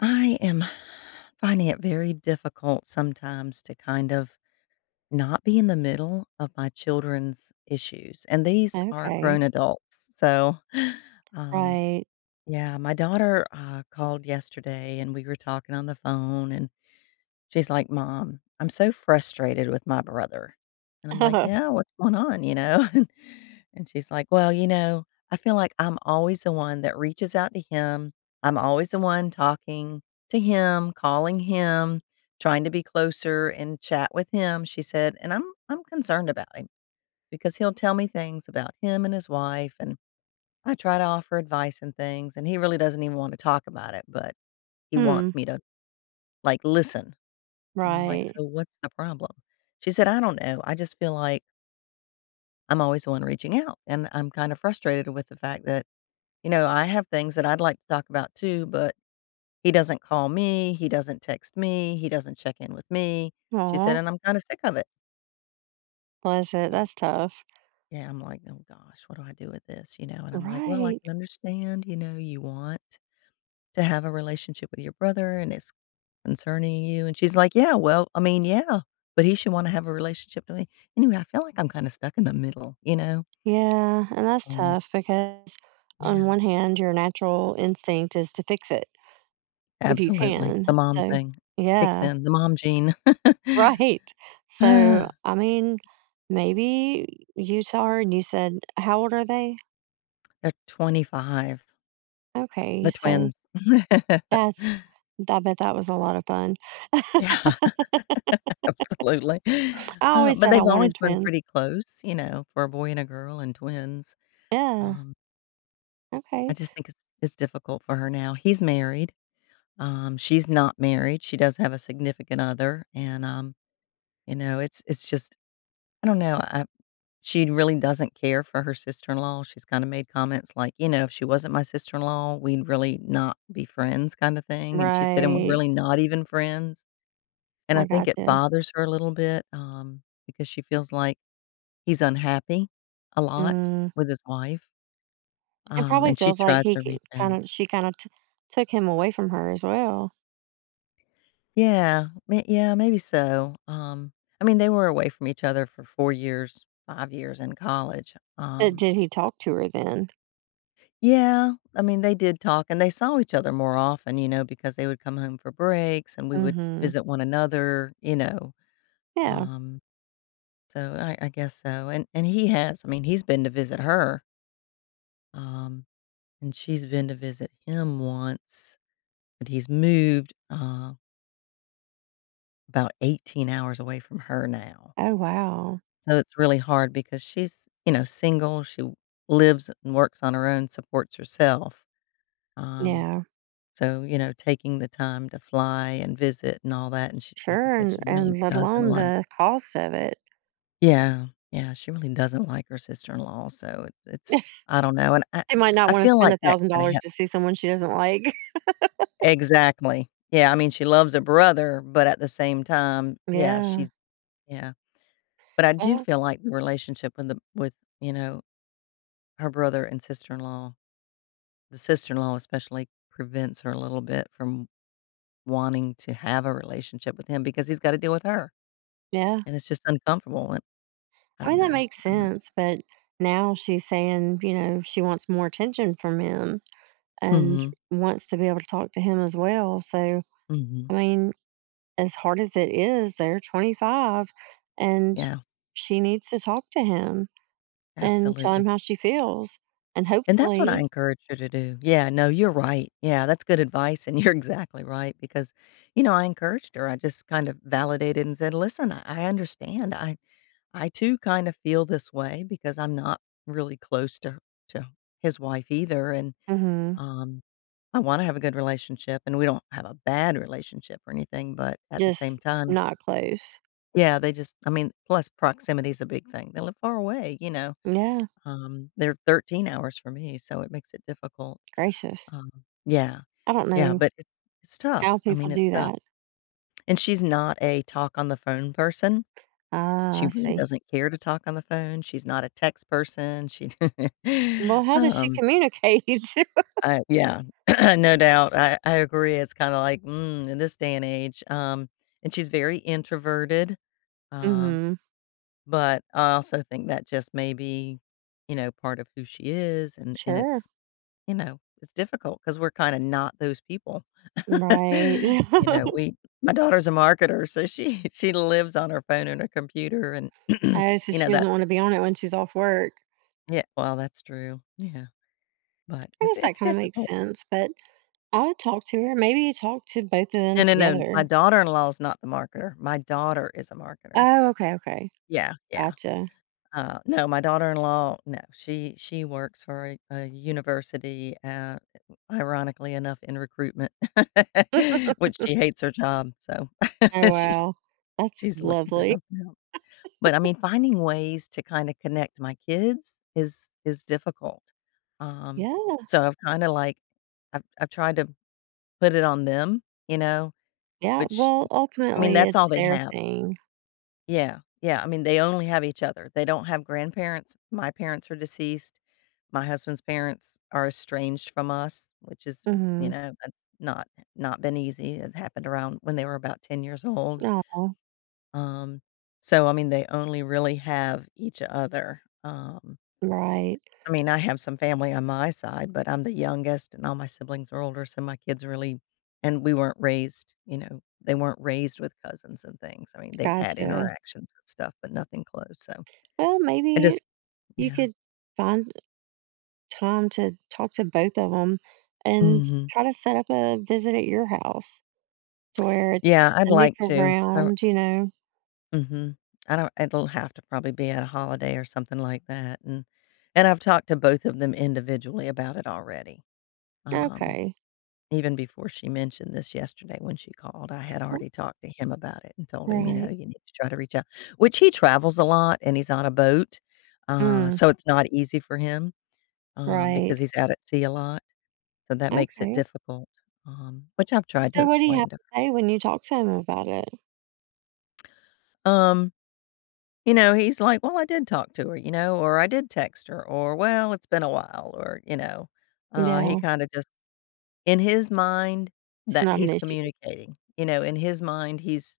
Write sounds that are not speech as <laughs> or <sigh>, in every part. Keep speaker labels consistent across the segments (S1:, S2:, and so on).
S1: I am finding it very difficult sometimes to kind of not be in the middle of my children's issues, and these are
S2: Okay.
S1: grown adults. So, <sighs> um,
S2: Right.
S1: yeah, my daughter, called yesterday and we were talking on the phone and she's like, "Mom, I'm so frustrated with my brother." And I'm like, "Yeah,
S2: <laughs>
S1: what's going on? You know?" <laughs> And she's like, "Well, you know, I feel like I'm always the one that reaches out to him. I'm always the one talking to him, calling him, trying to be closer and chat with him," she said, "and I'm concerned about him because he'll tell me things about him and his wife, and I try to offer advice and things, and he really doesn't even want to talk about it, but he
S2: Hmm.
S1: wants me to, like, listen." And I'm like,
S2: Right.
S1: "So what's the problem?" She said, "I don't know. I just feel like I'm always the one reaching out, and I'm kind of frustrated with the fact that, you know, I have things that I'd like to talk about too, but he doesn't call me, he doesn't text me, he doesn't check in with me." She said,
S2: Oh,
S1: "And I'm kinda sick of it."
S2: bless it.
S1: And I'm
S2: That's tough.
S1: Yeah, I'm like, "Oh gosh, what do I do with this?" You know, and I'm like, "Well, I
S2: Right.
S1: can understand, you know, you want to have a relationship with your brother, and it's concerning you?" And she's like, "Yeah, well, I mean, yeah, but he should wanna have a relationship to me." Anyway, I feel like I'm kinda stuck in the middle, you know?
S2: Yeah. And that's
S1: Um
S2: tough because, on
S1: Yeah,
S2: one hand, your natural instinct is to fix it if you
S1: absolutely.
S2: can.
S1: The mom
S2: So,
S1: thing kicks
S2: yeah. <laughs>
S1: in, the mom gene. <sighs> <laughs>
S2: Right. So,
S1: Ah,
S2: I mean, maybe you saw her and you said, how old are they?
S1: They're 25,
S2: Okay.
S1: the
S2: So,
S1: twins.
S2: that's,
S1: <laughs>
S2: I bet that was a lot of fun. <laughs>
S1: Yeah, <laughs> absolutely.
S2: I always
S1: But
S2: said I
S1: they've always
S2: wanted
S1: been
S2: twins.
S1: pretty close, you know, for a boy and a girl and twins.
S2: Yeah.
S1: Um, I
S2: Okay.
S1: just think it's difficult for her now. He's married. She's not married, she does have a significant other, and, you know, it's just I don't know, I she really doesn't care for her sister-in-law, she's kinda made comments like, you know, "If she wasn't my sister-in-law, we'd really not be friends," kinda thing, and she said, "And we're
S2: Right.
S1: really not even friends," and I
S2: I
S1: think it
S2: gotcha.
S1: bothers her a little bit, because she feels like he's unhappy a lot
S2: Mm.
S1: with his wife,
S2: It probably
S1: and she
S2: feels like
S1: tries
S2: he
S1: to reach out.
S2: kinda she kinda t took him away from her as well.
S1: Yeah, maybe so, I mean, they were away from each other for 4 years, 5 years in college,
S2: But did he talk to her then?
S1: Yeah, I mean, they did talk, and they saw each other more often, you know, because they would come home for breaks, and we would
S2: Mhm.
S1: visit one another, you know,
S2: Yeah.
S1: um, so I guess so, and he has I mean, he's been to visit her, um, and she's been to visit him once, but he's moved, about 18 hours away from her now.
S2: Oh, wow.
S1: So it's really hard because she's, you know, single, lives and works on her own, supports herself. Um,
S2: Yeah.
S1: so, you know, taking the time to fly and visit and all that, and she like I
S2: Sure,
S1: said,
S2: and
S1: she really
S2: and let
S1: doesn't
S2: alone
S1: like.
S2: the cost of it.
S1: Yeah, yeah, she really doesn't like her sister-in-law, so it's
S2: <laughs>
S1: I don't know, and
S2: She might not
S1: I
S2: wanna
S1: feel
S2: spend
S1: like that kinda
S2: $1,000
S1: hap
S2: to see someone she doesn't like. <laughs>
S1: exactly. Yeah, I mean, she loves her brother, but at the same time, yeah,
S2: Yeah.
S1: she's yeah. But I do
S2: Well,
S1: feel like the relationship with the, you know, her brother and sister-in-law. The sister-in-law especially prevents her a little bit from wanting to have a relationship with him because he's gotta deal with her,
S2: yeah.
S1: and it's just uncomfortable, and I
S2: I mean,
S1: don't
S2: that
S1: know.
S2: makes
S1: I'm not
S2: sense, but now she's saying, she wants more attention from him and
S1: mhm,
S2: wants to be able to talk to him as well, so,
S1: mhm.
S2: I mean, as hard as it is, they're 25, and
S1: Yeah,
S2: she needs to talk to him and tell him
S1: absolutely,
S2: how she feels. And
S1: and that's what I
S2: hopefully,
S1: encourage her to do. Yeah, no, you're right. Yeah, that's good advice, and <laughs> you're exactly right because, you know, I encouraged her. I just kind of validated and said, "Listen, I understand. I too kind of feel this way because I'm not really close to to his wife either, and
S2: hmm,
S1: Um, I wanna have a good relationship, and we don't have a bad relationship or anything, but at the same
S2: just
S1: time
S2: not close.
S1: yeah, they just I mean, plus proximity is a big thing. They live far away, you know?"
S2: Yeah,
S1: They're 13 hours for me, so it makes it difficult.
S2: gracious.
S1: Um, yeah.
S2: I don't
S1: Yeah,
S2: know
S1: but it's
S2: how
S1: tough. I
S2: people
S1: mean, it's
S2: do
S1: tough.
S2: that.
S1: And she's not a talk on the phone person.
S2: Ah,
S1: She
S2: I
S1: really
S2: see.
S1: doesn't care to talk on the phone. She's not a text person. She
S2: Well,
S1: <laughs>
S2: how does she
S1: um
S2: communicate? <laughs>
S1: I yeah, <clears throat> no doubt. I agree. It's kinda like, in this day and age, and she's very introverted, um,
S2: Hmm.
S1: but I also think that just may be, you know, part of who she is, and
S2: Sure.
S1: it's, you know, it's difficult because we 'cause we're kinda not those people. <laughs>
S2: Right.
S1: You know,
S2: <laughs>
S1: we my daughter's a marketer, so she <laughs> she lives on her phone and her computer and, <clears throat>
S2: Oh, so
S1: you know,
S2: she doesn't
S1: that's
S2: want to be on it when she's off work.
S1: yeah, well, that's true. Yeah, but
S2: I
S1: it's
S2: guess
S1: it's
S2: that kind of makes
S1: difficult.
S2: sense, but I would talk to her. Maybe you talk to both of them
S1: No, no, no. My
S2: together.
S1: daughter-in-law is not the marketer. My daughter is a marketer.
S2: Oh, okay, okay.
S1: Yeah, yeah.
S2: Gotcha.
S1: No, my daughter-in-law, no, she works for a university, ironically enough in recruitment, <laughs> which she hates her job, so
S2: Oh,
S1: <laughs> she's
S2: wow. That's
S1: she's looking for
S2: lovely.
S1: something else. But I mean, finding ways to kinda connect my kids is difficult. Um,
S2: Yeah,
S1: so I've kinda like I've tried to put it on them, you know,
S2: yeah.
S1: which
S2: Well,
S1: I mean,
S2: ultimately,
S1: that's all
S2: it's
S1: they
S2: their
S1: have.
S2: thing.
S1: Yeah, yeah, I mean, they only have each other. They don't have grandparents. My parents are deceased. My husband's parents are estranged from us, which is, you
S2: Mhm.
S1: know, that's not been easy. It happened around when they were about 10 years old.
S2: Aw,
S1: Um, so, I mean, they only really have each other.
S2: right.
S1: I mean, I have some family on my side, but I'm the youngest and all my siblings are older, so my kids really and we weren't raised, you know, they weren't raised with cousins and things. I mean, they've had
S2: Gotcha.
S1: interactions and stuff, but nothing close, so
S2: Well,
S1: I
S2: maybe
S1: just
S2: you
S1: yeah.
S2: could find time to talk to both of them and
S1: Mhm.
S2: try to set up a visit at your house to where it's
S1: Yeah, I'd
S2: a
S1: like
S2: neutral
S1: to. I
S2: ground, you know?
S1: Mhm. I don't it'll have to probably be at a holiday or something like that, and I've talked to both of them individually about it already, um
S2: Okay.
S1: even before she mentioned this yesterday when she called, I had
S2: W
S1: already talked to him about it and told him, you know,
S2: right.
S1: "You need to try to reach out," which he travels a lot and he's on a boat,
S2: Mm,
S1: so it's not easy for him,
S2: right.
S1: because he's out at sea a lot, so that makes it
S2: Okay.
S1: difficult, which I've tried to
S2: So what do you have
S1: explain to
S2: to say when you talk to him about it?
S1: her. You know, he's like, "Well, I did talk to her," you know, or, "I did text her," or, "Well, it's been a while," or, you know, he
S2: Yeah,
S1: kinda just in his mind
S2: it's
S1: that
S2: not an
S1: he's
S2: issue.
S1: communicating, you know, in his mind, he's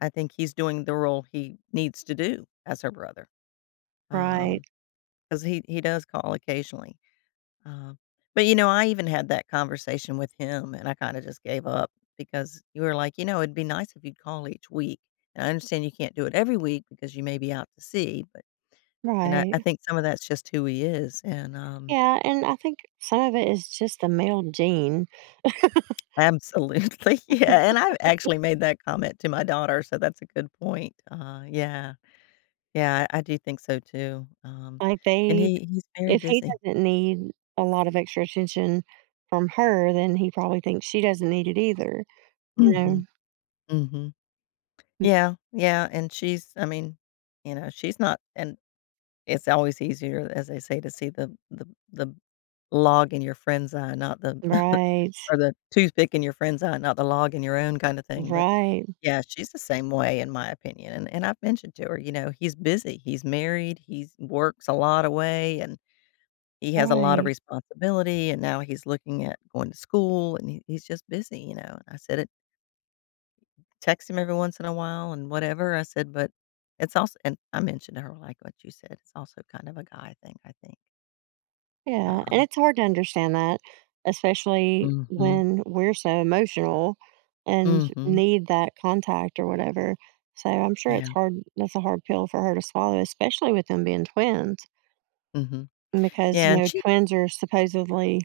S1: I think he's doing the role he needs to do as her brother,
S2: Right.
S1: because he does call occasionally, um, but, you know, I even had that conversation with him, and I kinda just gave up because you were like, "You know, it'd be nice if you'd call each week, and I understand you can't do it every week because you may be out to sea, but" and I
S2: Right.
S1: think some of that's just who he is,
S2: Yeah, and I think some of it is just the male gene.
S1: absolutely, <laughs> yeah, and I've actually made that comment to my daughter, so that's a good point, yeah. Yeah, I do think so too,
S2: Like
S1: and
S2: they,
S1: he's very
S2: if he
S1: busy.
S2: doesn't need a lot of extra attention from her, then he probably thinks she doesn't need it either, you know?
S1: Mhm, mhm.
S2: Mm.
S1: Yeah, yeah, and she's I mean, you know, she's not and it's always easier, as they say, to see the log in your friend's eye, not the <laughs>
S2: Right,
S1: or the toothpick in your friend's eye, not the log in your own kinda thing, but,
S2: right,
S1: yeah, she's the same way in my opinion, and I've mentioned to her, you know, he's busy, he's married, he works a lot away and he has a lot of
S2: right.
S1: responsibility, and now he's looking at going to school, and he's just busy, you know, and I said it text him every once in a while and whatever, I said, but it's also and I mentioned to her, like what you said, it's also kind of a guy thing, I think.
S2: Yeah, and
S1: Um
S2: it's hard to understand that, especially
S1: Mhm.
S2: when we're so emotional and
S1: Mhm.
S2: need that contact or whatever. So I'm sure it's
S1: Yeah.
S2: hard, that's a hard pill for her to swallow, especially with them being twins.
S1: Mhm.
S2: Because, you
S1: Yeah, and
S2: know,
S1: she
S2: twins are supposedly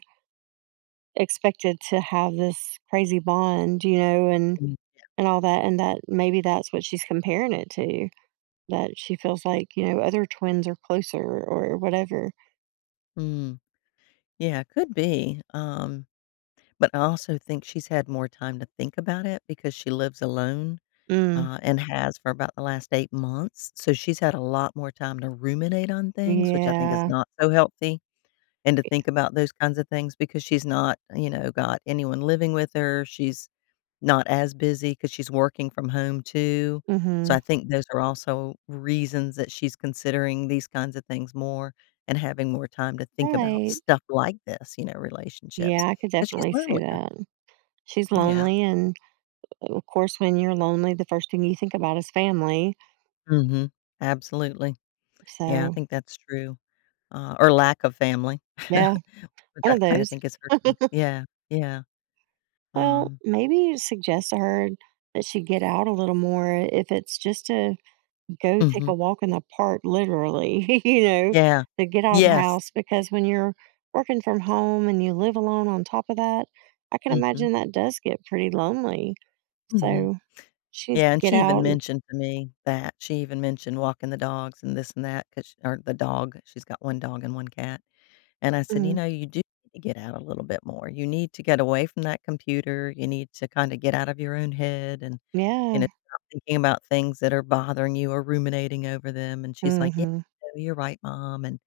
S2: expected to have this crazy bond, you know, and
S1: mm.
S2: and all that, and that maybe that's what she's comparing it to, that she feels like, you know, other twins are closer or whatever.
S1: Mm. Yeah, could be, but I also think she's had more time to think about it because she lives alone.
S2: Mm,
S1: And has for about the last 8 months, so she's had a lot more time to ruminate on things, which I think is
S2: yeah,
S1: not so healthy, and to think about those kinds of things because she's not, you know, got anyone living with her, she's not as busy because she's working from home too, so
S2: mhm,
S1: I think those are also reasons that she's considering these kinds of things more and having more time to think about
S2: right.
S1: stuff like this, you know, relationships,
S2: Yeah, I could
S1: because she's
S2: definitely see
S1: lonelier.
S2: that. She's
S1: Yeah.
S2: lonely, and of course, when you're lonely, the first thing you think about is family.
S1: Mhm. Absolutely. Yeah, I
S2: So,
S1: think that's true. Or lack of family.
S2: yeah,
S1: <laughs> But
S2: one of
S1: that kind of
S2: those.
S1: thing is her thing. Yeah, yeah,
S2: Well,
S1: um,
S2: maybe suggest to her that she get out a little more, if it's just to go take
S1: mhm,
S2: a walk in the park, literally, <laughs> you know,
S1: yeah.
S2: to get out of the
S1: Yes,
S2: house. Because when you're working from home and you live alone on top of that, I can
S1: mhm,
S2: imagine that does get pretty lonely.
S1: mhm.
S2: So she needs
S1: Yeah,
S2: to
S1: and
S2: get
S1: she even
S2: out and,
S1: mentioned to me that. She even mentioned walking the dogs and this and that 'cause or the dog, she's got 1 dog and 1 cat, and I said, "You
S2: mm,
S1: know, you do need to get out a little bit more. You need to get away from that computer. You need to kinda get out of your own head and, you know,
S2: yeah,
S1: stop thinking about things that are bothering you or ruminating over them," and she's like, "Yeah,
S2: hmm,
S1: you're right, mom," and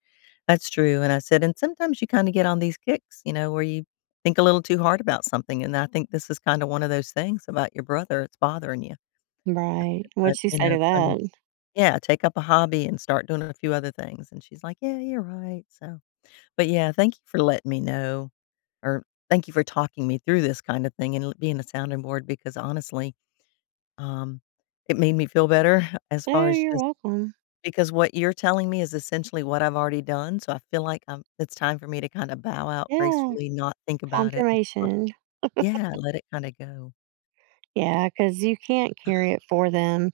S1: that's true, and I said and sometimes you kinda get on these kicks, you know, where you think a little too hard about something, and I think this is kinda one of those things about your brother, it's bothering you. I
S2: right.
S1: said,
S2: What'd
S1: "But,
S2: she
S1: you
S2: say
S1: know,
S2: to
S1: kinda"
S2: that?
S1: yeah, "Take up a hobby and start doing a few other things," and she's like, "Yeah, you're right," so but, yeah, thank you for letting me know or thank you for talking me through this kinda thing and l being a sounding board because honestly, um, it made me feel better <laughs> as far
S2: Oh,
S1: as
S2: you're
S1: just
S2: welcome.
S1: because what you're telling me is essentially what I've already done, so I feel like I'm it's time for me to kinda bow out
S2: Yeah,
S1: gracefully, not think about it, just sort of.
S2: confirmation.
S1: Yeah, let it kinda go.
S2: Yeah, because you can't carry it for them,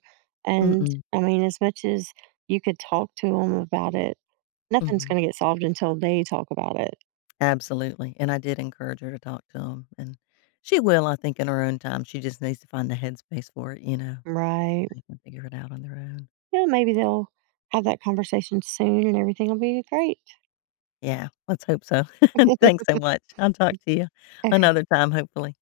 S2: and,
S1: Mm-mm,
S2: I mean, as much as you could talk to them about it, nothing's
S1: mhm,
S2: gonna get solved until they talk about it,
S1: absolutely, and I did encourage her to talk to him, and she will, I think, in her own time, she just needs to find the headspace for it, you know?
S2: right?
S1: They can figure it out on their own.
S2: Yeah, maybe they'll have that conversation soon and everything'll be great.
S1: Yeah, let's hope so. <laughs> Thanks so
S2: <laughs>
S1: much. I'll talk to you
S2: Okay.
S1: another time, hopefully.